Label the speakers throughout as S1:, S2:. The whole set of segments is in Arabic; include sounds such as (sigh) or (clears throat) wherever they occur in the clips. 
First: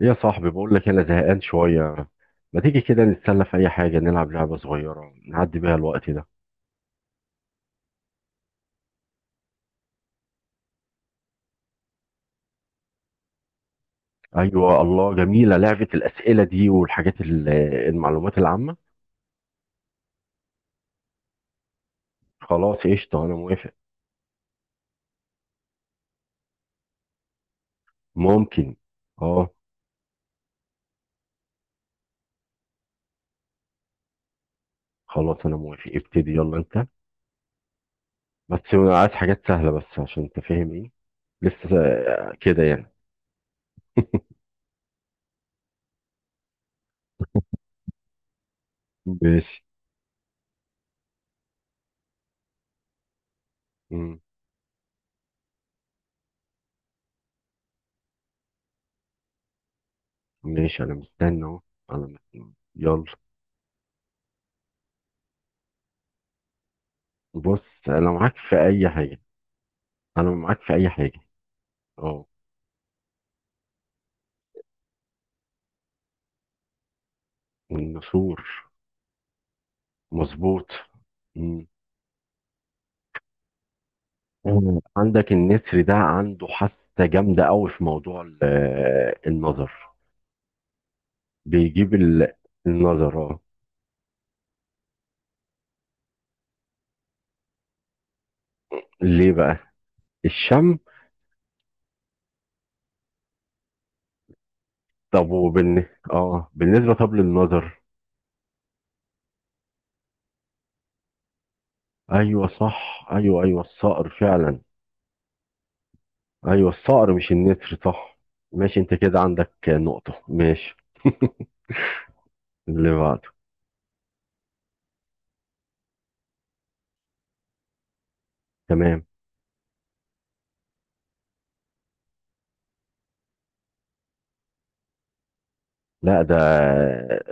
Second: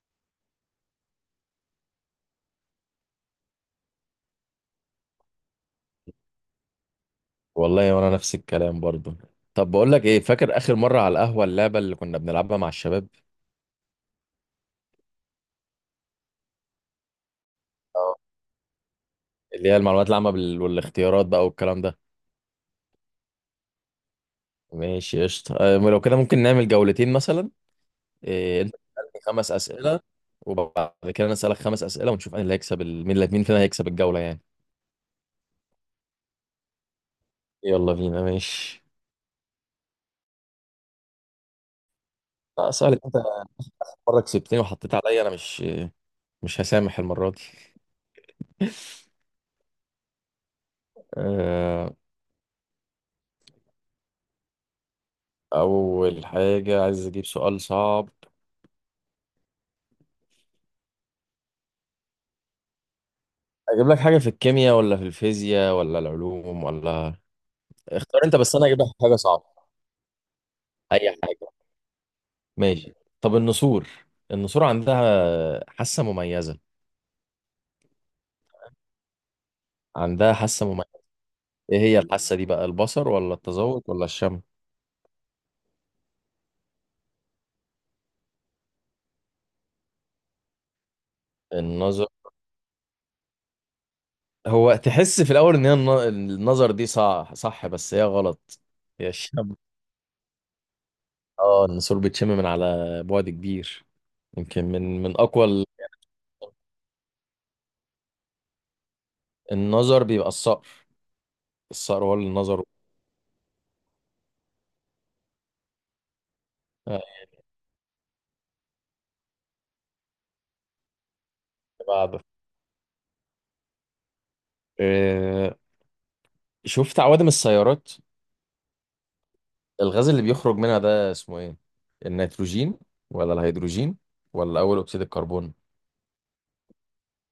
S1: إيه يا صاحبي، بقول لك انا زهقان شويه. ما تيجي كده نتسلى في اي حاجه؟ نلعب لعبه صغيره نعدي بيها الوقت ده.
S2: والله وانا نفس الكلام برضو. طب بقول لك ايه، فاكر اخر مره على القهوه اللعبه اللي كنا بنلعبها مع الشباب؟
S1: ايوه الله جميله لعبه الاسئله دي والحاجات
S2: اه،
S1: المعلومات العامه.
S2: اللي هي المعلومات العامه والاختيارات بقى والكلام ده.
S1: خلاص قشطه، انا موافق.
S2: ماشي قشطه، لو كده ممكن نعمل جولتين مثلا. إيه، انت
S1: ممكن.
S2: تسالني خمس
S1: اه.
S2: اسئله وبعد كده انا اسالك خمس اسئله ونشوف مين اللي هيكسب مين اللي مين فينا هيكسب الجوله يعني.
S1: خلاص انا موافق، ابتدي، يلا انت.
S2: يلا بينا
S1: بس
S2: ماشي.
S1: عايز حاجات سهله، بس عشان انت فاهم ايه. لسه كده
S2: لا،
S1: يعني.
S2: اسالك انت. مره كسبتني وحطيت عليا، انا مش هسامح المره دي. (laughs)
S1: ماشي.
S2: آه،
S1: مم.
S2: اول حاجه عايز اجيب سؤال صعب.
S1: ماشي، انا مستني اهو. انا مستني، يلا.
S2: اجيب لك حاجه في الكيمياء ولا في الفيزياء ولا العلوم ولا؟
S1: بص، انا
S2: اختار
S1: معاك
S2: انت بس
S1: في
S2: انا اجيب لك
S1: اي
S2: حاجه
S1: حاجه.
S2: صعبه.
S1: انا معاك في اي
S2: اي
S1: حاجه.
S2: حاجه.
S1: اه.
S2: ماشي. طب، النسور، النسور عندها حاسه مميزه،
S1: النسور.
S2: عندها حاسه
S1: مظبوط.
S2: مميزه.
S1: مم.
S2: ايه هي الحاسه دي بقى، البصر ولا التذوق ولا الشم؟
S1: مم. عندك النسر ده عنده حاسة جامدة قوي في موضوع النظر. بيجيب
S2: النظر.
S1: النظر اه.
S2: هو تحس في الاول ان هي النظر دي صح صح بس هي غلط. هي
S1: ليه
S2: الشم.
S1: بقى؟ الشم.
S2: اه، النسور بتشم من على بعد كبير. يمكن من
S1: طب
S2: اقوى
S1: اه بالنسبة طب للنظر.
S2: النظر بيبقى الصقر. الصقر هو اللي
S1: ايوه
S2: النظر.
S1: صح، ايوه، ايوه، الصقر فعلا. ايوه
S2: آه،
S1: الصقر مش النسر، صح. ماشي، انت كده عندك نقطة، ماشي. (laughs)
S2: بعد.
S1: اللي بعده.
S2: آه، شفت عوادم السيارات؟
S1: تمام.
S2: الغاز اللي بيخرج منها ده اسمه ايه، النيتروجين ولا الهيدروجين ولا اول اكسيد الكربون؟
S1: لا، ده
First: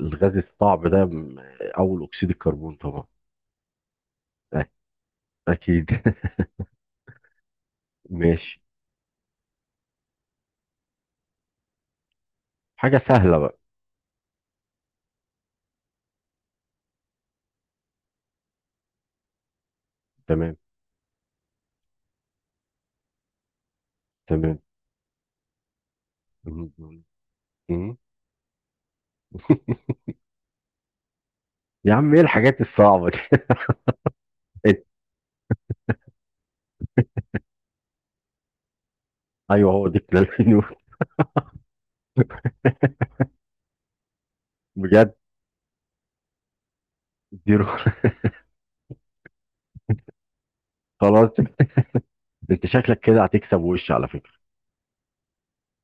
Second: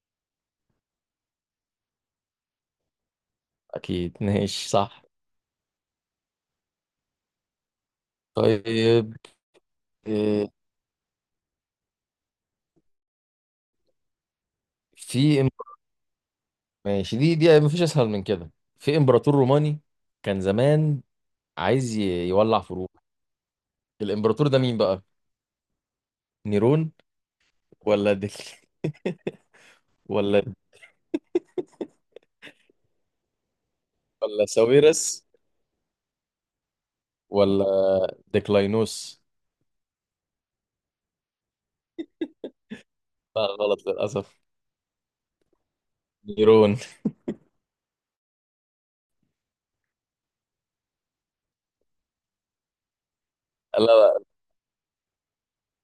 S1: الغاز الصعب ده، اول اكسيد الكربون طبعا.
S2: اكيد. (laughs) ماشي صح.
S1: أكيد. (laughs) ماشي.
S2: طيب، آه،
S1: حاجة سهلة بقى.
S2: في إم- ماشي، دي مفيش اسهل من كده. في امبراطور روماني كان
S1: تمام.
S2: زمان عايز يولع فروع. الامبراطور
S1: تمام،
S2: ده مين بقى، نيرون
S1: م- م-
S2: ولا ديك (laughs) ولا
S1: يا عم إيه الحاجات الصعبة دي؟
S2: ولا
S1: (laughs)
S2: ساويرس ولا ديكلاينوس؟
S1: أيوه هو دي بلال النور.
S2: لا غلط للاسف.
S1: بجد.
S2: نيرون.
S1: زيرو. (laughs) خلاص. أنت شكلك كده هتكسب وش على
S2: لا،
S1: فكرة.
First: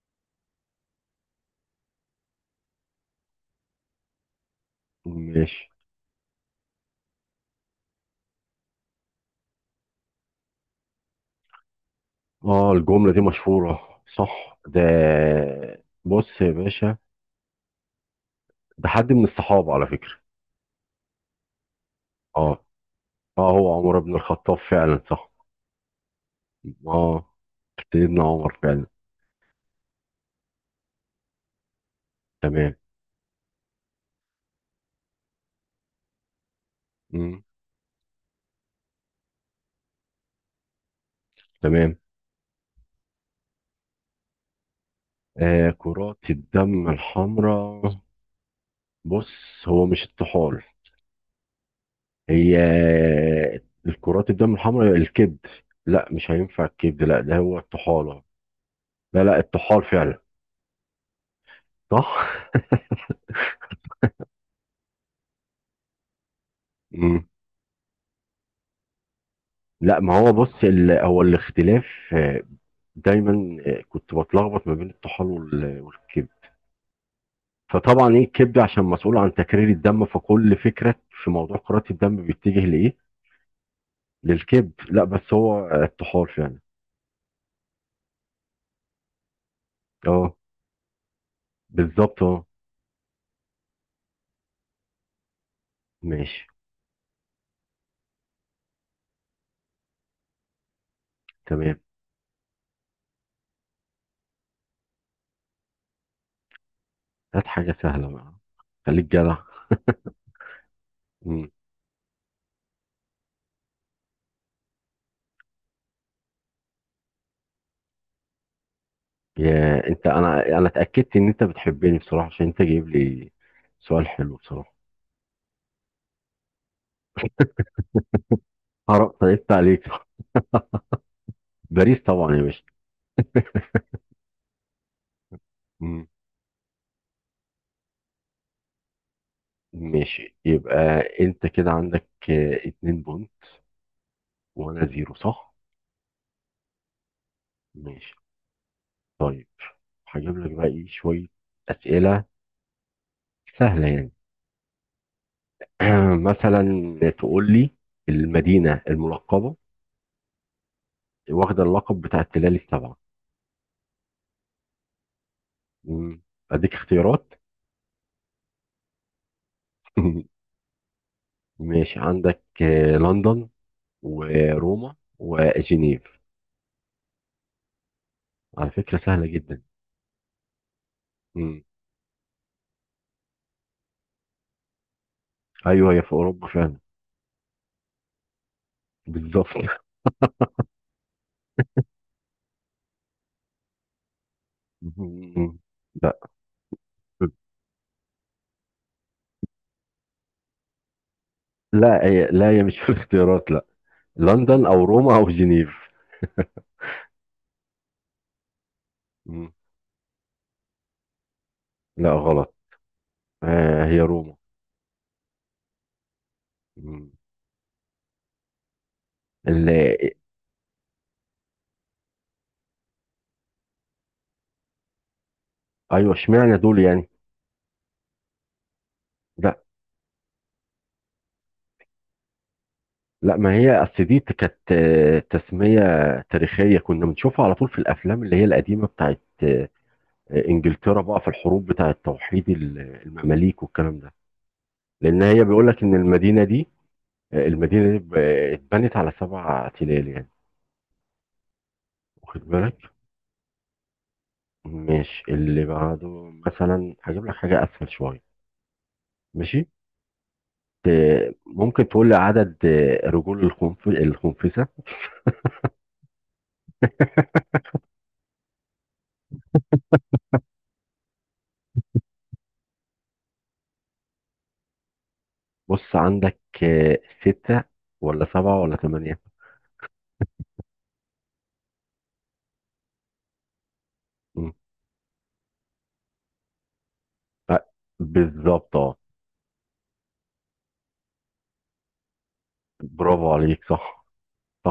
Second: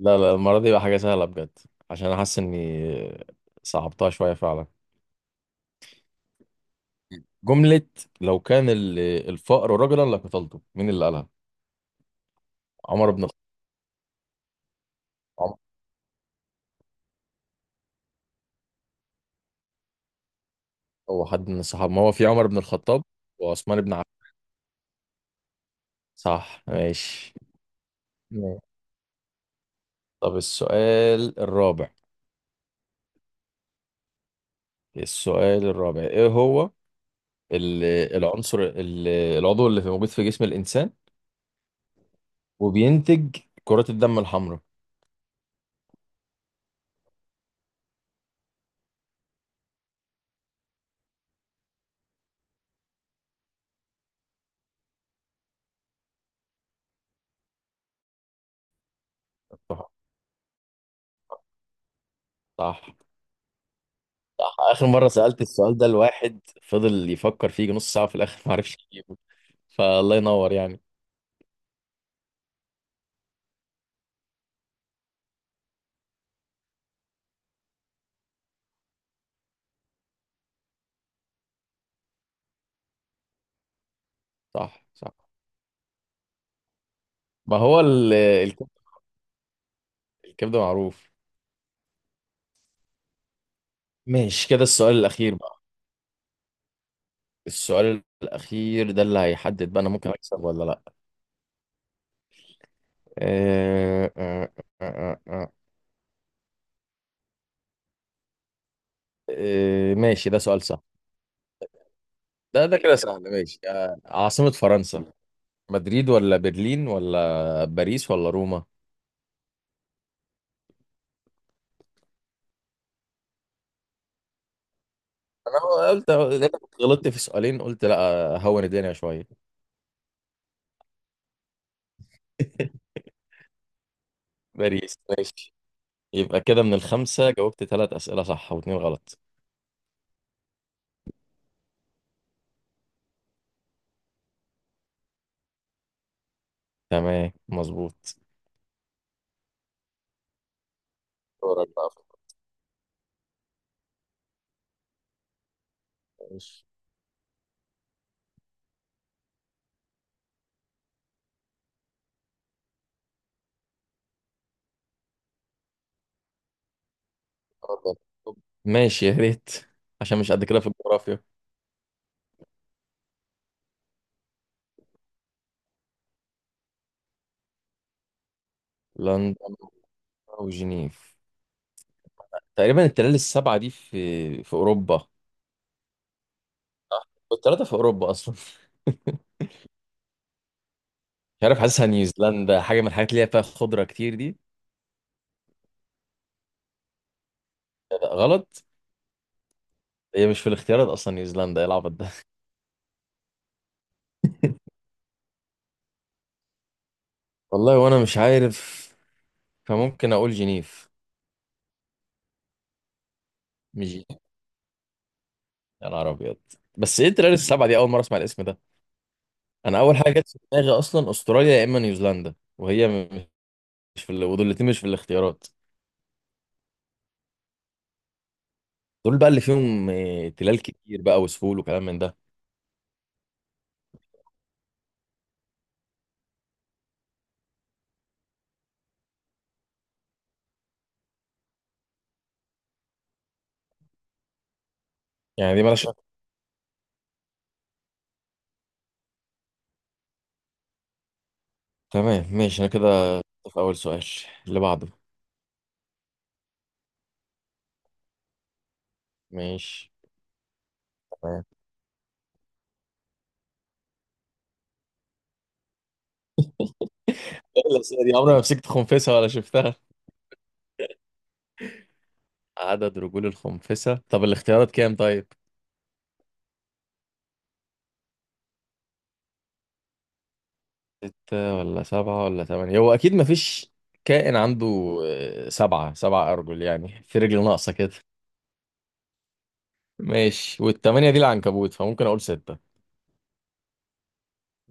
S2: لا، لا، المرة دي بقى حاجة سهلة بجد عشان أنا حاسس إني صعبتها شوية فعلا.
S1: ماشي.
S2: جملة "لو كان الفقر رجلا لقتلته"، مين اللي قالها؟
S1: آه،
S2: عمر
S1: الجملة دي
S2: بن الخطاب.
S1: مشهورة، صح ده.
S2: عمر-
S1: بص يا باشا، ده حد من الصحابة على فكرة.
S2: هو حد من الصحابة، ما هو في عمر بن
S1: آه.
S2: الخطاب
S1: آه، هو
S2: وعثمان بن
S1: عمر
S2: عفان.
S1: بن الخطاب فعلا، صح.
S2: صح
S1: آه،
S2: ماشي.
S1: سيدنا عمر
S2: ماشي.
S1: فعلا.
S2: طب السؤال الرابع.
S1: تمام.
S2: السؤال الرابع إيه هو؟
S1: م-
S2: ال- العنصر العضو اللي موجود في جسم الإنسان
S1: تمام.
S2: وبينتج كرات الدم الحمراء.
S1: آه، كرات الدم الحمراء. بص، هو مش الطحال. هي الكرات الدم الحمراء، الكبد. لا، مش هينفع الكبد، لا، ده هو الطحالة. لا، لا، الطحال
S2: صح
S1: فعلا. صح.
S2: صح. اخر مره سالت السؤال ده لواحد فضل
S1: مم.
S2: يفكر فيه نص ساعه، في الاخر (laughs) ما عرفش يجيبه.
S1: لا،
S2: فالله
S1: ما هو
S2: ينور
S1: بص،
S2: يعني.
S1: هو الاختلاف. آه، دايما كنت بتلخبط ما بين الطحال والكبد. فطبعا ايه الكبد عشان مسؤول عن تكرير الدم، فكل فكرة في موضوع كرات الدم بيتجه لايه؟ للكبد.
S2: صح
S1: لا،
S2: صح.
S1: بس هو الطحال فعلا.
S2: ما هو الكبده،
S1: اه.
S2: الكبده معروف.
S1: بالظبط اه.
S2: ماشي كده، السؤال الاخير بقى.
S1: ماشي.
S2: السؤال الاخير ده اللي هيحدد بقى انا ممكن اكسب ولا لا.
S1: تمام.
S2: آه آه آه آه آه آه.
S1: هات حاجة سهلة بقى، خليك جدع.
S2: ماشي، ده سؤال سهل.
S1: مم.
S2: ده كده سهل ماشي، عاصمه فرنسا، مدريد ولا برلين ولا باريس ولا روما؟
S1: يا انت، انا اتاكدت ان انت بتحبني بصراحه، عشان انت جايب لي سؤال حلو بصراحه.
S2: انا قلت، غلطت في سؤالين قلت لا هون الدنيا
S1: هرب،
S2: شويه.
S1: طيبت عليك. باريس طبعا يا باشا.
S2: (laughs) باريس ماشي.
S1: مم.
S2: يبقى كده من الخمسة جاوبت ثلاث أسئلة صح واتنين غلط.
S1: ماشي، يبقى انت كده عندك اتنين بونت، وانا زيرو، صح.
S2: تمام مظبوط.
S1: ماشي. طيب، هجيب لك بقى ايه شويه
S2: دورك بقى في
S1: اسئله سهله يعني. (clears throat) مثلا
S2: الجغرافيا.
S1: تقول لي المدينه الملقبه، واخده اللقب بتاع التلال السبعه. مم. اديك اختيارات.
S2: اتفضل. ماشي يا ريت، عشان
S1: (laughs)
S2: مش قد كده في الجغرافيا.
S1: ماشي، عندك لندن وروما وجنيف. على فكرة سهلة
S2: لندن
S1: جدا.
S2: وجنيف.
S1: مم.
S2: تقريبا التلال السبعة دي في أوروبا،
S1: أيوه هي في أوروبا فعلا.
S2: والتلاتة في أوروبا أصلا. (laughs)
S1: بالظبط. (laughs)
S2: مش عارف، حاسسها نيوزيلندا، حاجة من الحاجات اللي هي فيها خضرة كتير دي.
S1: مم. لا،
S2: لا، غلط. هي مش في الاختيارات أصلا نيوزيلندا، ايه العبط
S1: لا،
S2: ده.
S1: هي، لا، هي مش في الاختيارات، لا. لندن أو روما أو جنيف.
S2: والله وأنا مش عارف،
S1: مم.
S2: فممكن أقول جنيف.
S1: لا، غلط. آه،
S2: مش،
S1: هي روما.
S2: يا نهار ابيض. بس ايه
S1: مم.
S2: التريال السبعه دي، اول مره اسمع الاسم ده.
S1: ال-
S2: انا اول حاجه جت في دماغي اصلا استراليا يا اما نيوزيلندا، وهي مش في ودول الاتنين مش في الاختيارات.
S1: أيوه، اشمعنى دول يعني؟
S2: دول بقى اللي
S1: لا،
S2: فيهم تلال كتير بقى وسهول وكلام من ده.
S1: لا، ما هي أصل دي كانت تسمية تاريخية كنا بنشوفها على طول في الأفلام اللي هي القديمة بتاعت إنجلترا، بقى في الحروب بتاعت توحيد المماليك والكلام ده. لان هي
S2: يعني دي
S1: بيقول لك
S2: مالهاش.
S1: ان المدينه دي، المدينه دي ب- اتبنت على سبع تلال يعني.
S2: تمام
S1: واخد
S2: ماشي، انا
S1: بالك.
S2: كده في اول سؤال. اللي بعده.
S1: مش اللي بعده. مثلا هجيب لك حاجه اسهل شويه. ماشي.
S2: ماشي. تمام.
S1: ممكن تقول لي عدد رجول الخنفسه؟
S2: إيه الأسئلة دي، عمري ما مسكت خنفسة ولا شفتها. عدد رجول الخنفسة، طب الاختيارات كام طيب؟
S1: بص عندك سته ولا سبعه ولا ثمانيه.
S2: ستة ولا سبعة ولا تمانية. هو أكيد مفيش كائن
S1: مم.
S2: عنده سبعة أرجل يعني في رجل
S1: آه،
S2: ناقصة كده.
S1: بالظبط اه.
S2: ماشي، والتمانية دي العنكبوت، فممكن أقول ستة.
S1: برافو عليك، صح.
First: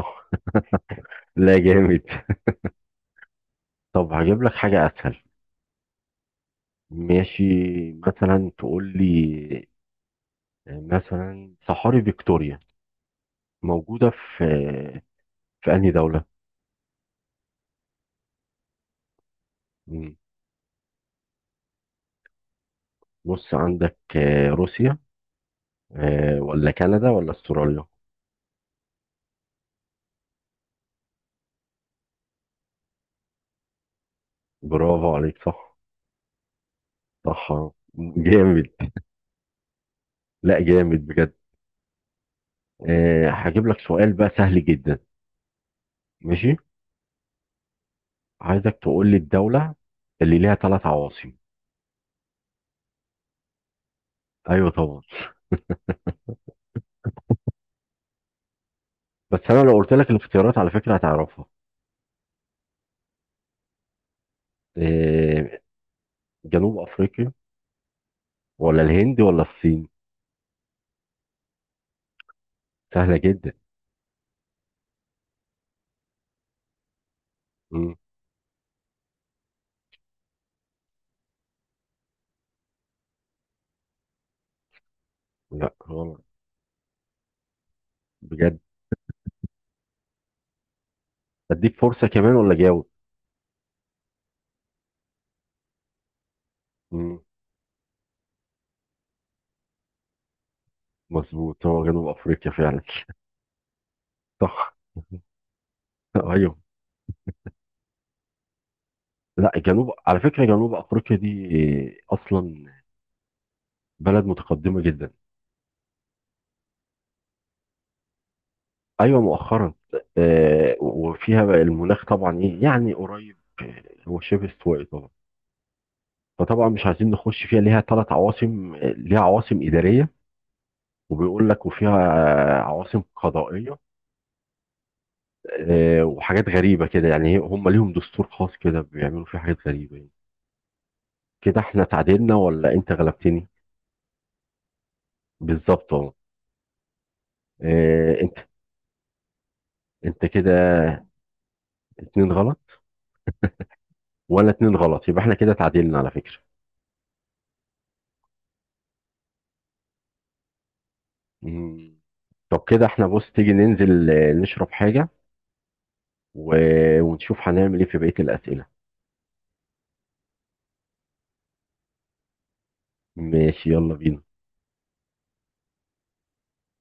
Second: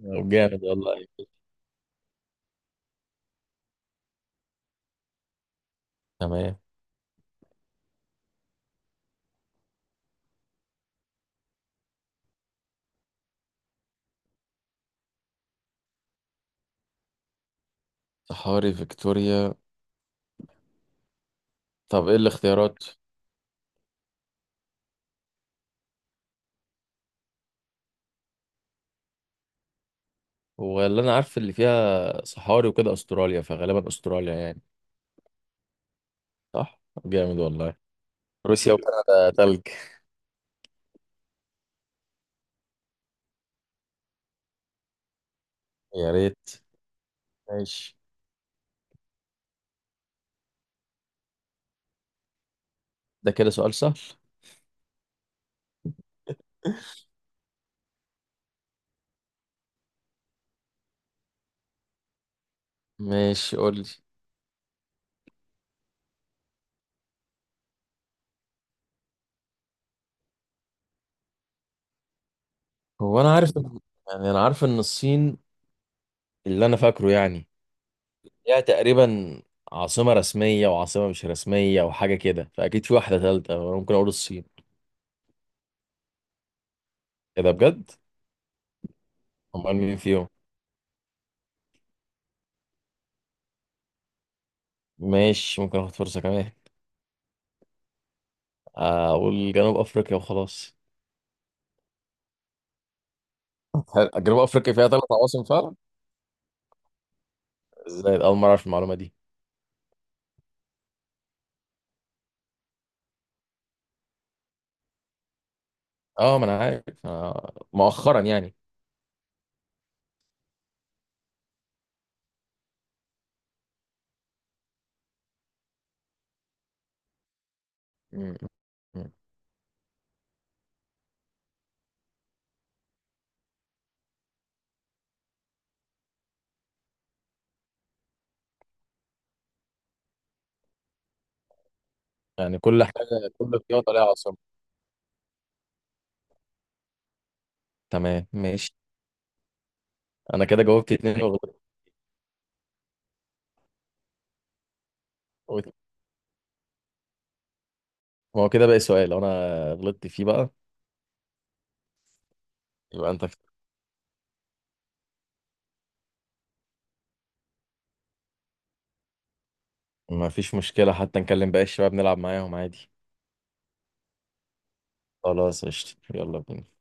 S2: يلا طب جامد والله أيوة.
S1: (laughs) لا جامد. طب هجيب لك حاجه اسهل.
S2: تمام.
S1: ماشي. مثلا تقول لي، مثلا، صحاري فيكتوريا موجودة في في أنهي دولة؟
S2: صحاري فيكتوريا.
S1: مم.
S2: طب إيه الاختيارات؟
S1: بص عندك روسيا، ولا كندا ولا استراليا.
S2: هو اللي أنا عارف اللي فيها صحاري وكده أستراليا، فغالبا أستراليا يعني.
S1: برافو عليك، صح.
S2: صح؟ طب جامد
S1: صح آه.
S2: والله.
S1: جامد.
S2: روسيا وكندا تلج.
S1: لا جامد بجد. هجيب لك سؤال بقى سهل جدا.
S2: يا ريت.
S1: ماشي.
S2: ماشي،
S1: عايزك تقول لي الدولة اللي ليها ثلاث عواصم.
S2: ده كده سؤال سهل.
S1: ايوه طبعا. بس انا لو قلت لك الاختيارات على فكرة هتعرفها.
S2: ماشي قول لي.
S1: آه، جنوب افريقيا ولا الهند ولا الصين. سهلة
S2: هو أنا
S1: جدا.
S2: عارف، يعني أنا عارف إن الصين، اللي أنا فاكره يعني،
S1: مم.
S2: ليها تقريبا عاصمة رسمية وعاصمة مش رسمية وحاجة كده، فأكيد في واحدة تالتة. ممكن أقول الصين.
S1: لا، غلط.
S2: ايه ده بجد؟
S1: بجد.
S2: امال مين فيهم؟
S1: اديك فرصة كمان ولا جاوب؟
S2: ماشي، ممكن اخد فرصه كمان. اقول جنوب افريقيا وخلاص.
S1: مظبوط، هو جنوب افريقيا فعلا.
S2: جنوب
S1: (laughs)
S2: افريقيا
S1: صح.
S2: فيها ثلاث عواصم فعلا؟
S1: ايوه.
S2: ازاي، اول مره اعرف المعلومه دي.
S1: لا، على فكره، جنوب افريقيا دي اصلا بلد متقدمه جدا.
S2: اه، ما انا عارف، مؤخرا يعني.
S1: ايوه مؤخرا. وفيها بقى المناخ، طبعا ايه يعني، قريب هو شبه استوائي طبعا. فطبعا مش عايزين نخش فيها، ليها ثلاث
S2: مم.
S1: عواصم،
S2: مم.
S1: ليها عواصم اداريه، وبيقول لك وفيها عواصم قضائيه. وحاجات غريبه كده يعني، هم ليهم دستور خاص كده بيعملوا فيه حاجات غريبه يعني. كده احنا تعادلنا
S2: يعني
S1: ولا
S2: كل
S1: انت
S2: حاجه،
S1: غلبتني؟
S2: كل رياضه ليها عاصمه.
S1: بالظبط. آه،
S2: تمام
S1: انت
S2: ماشي،
S1: انت
S2: انا
S1: كده
S2: كده جاوبت اتنين وغلطت.
S1: اتنين غلط، وانا اتنين غلط، يبقى احنا كده
S2: وت-
S1: تعادلنا على فكرة.
S2: ما هو كده باقي سؤال لو انا غلطت فيه بقى،
S1: مم. طب كده احنا،
S2: يبقى انت.
S1: بص تيجي ننزل نشرب حاجة، ونشوف هنعمل ايه في بقية الأسئلة.
S2: ما فيش مشكله، حتى نكلم باقي الشباب نلعب معاهم عادي.
S1: ماشي، يلا بينا.
S2: خلاص قشطة، يلا بينا.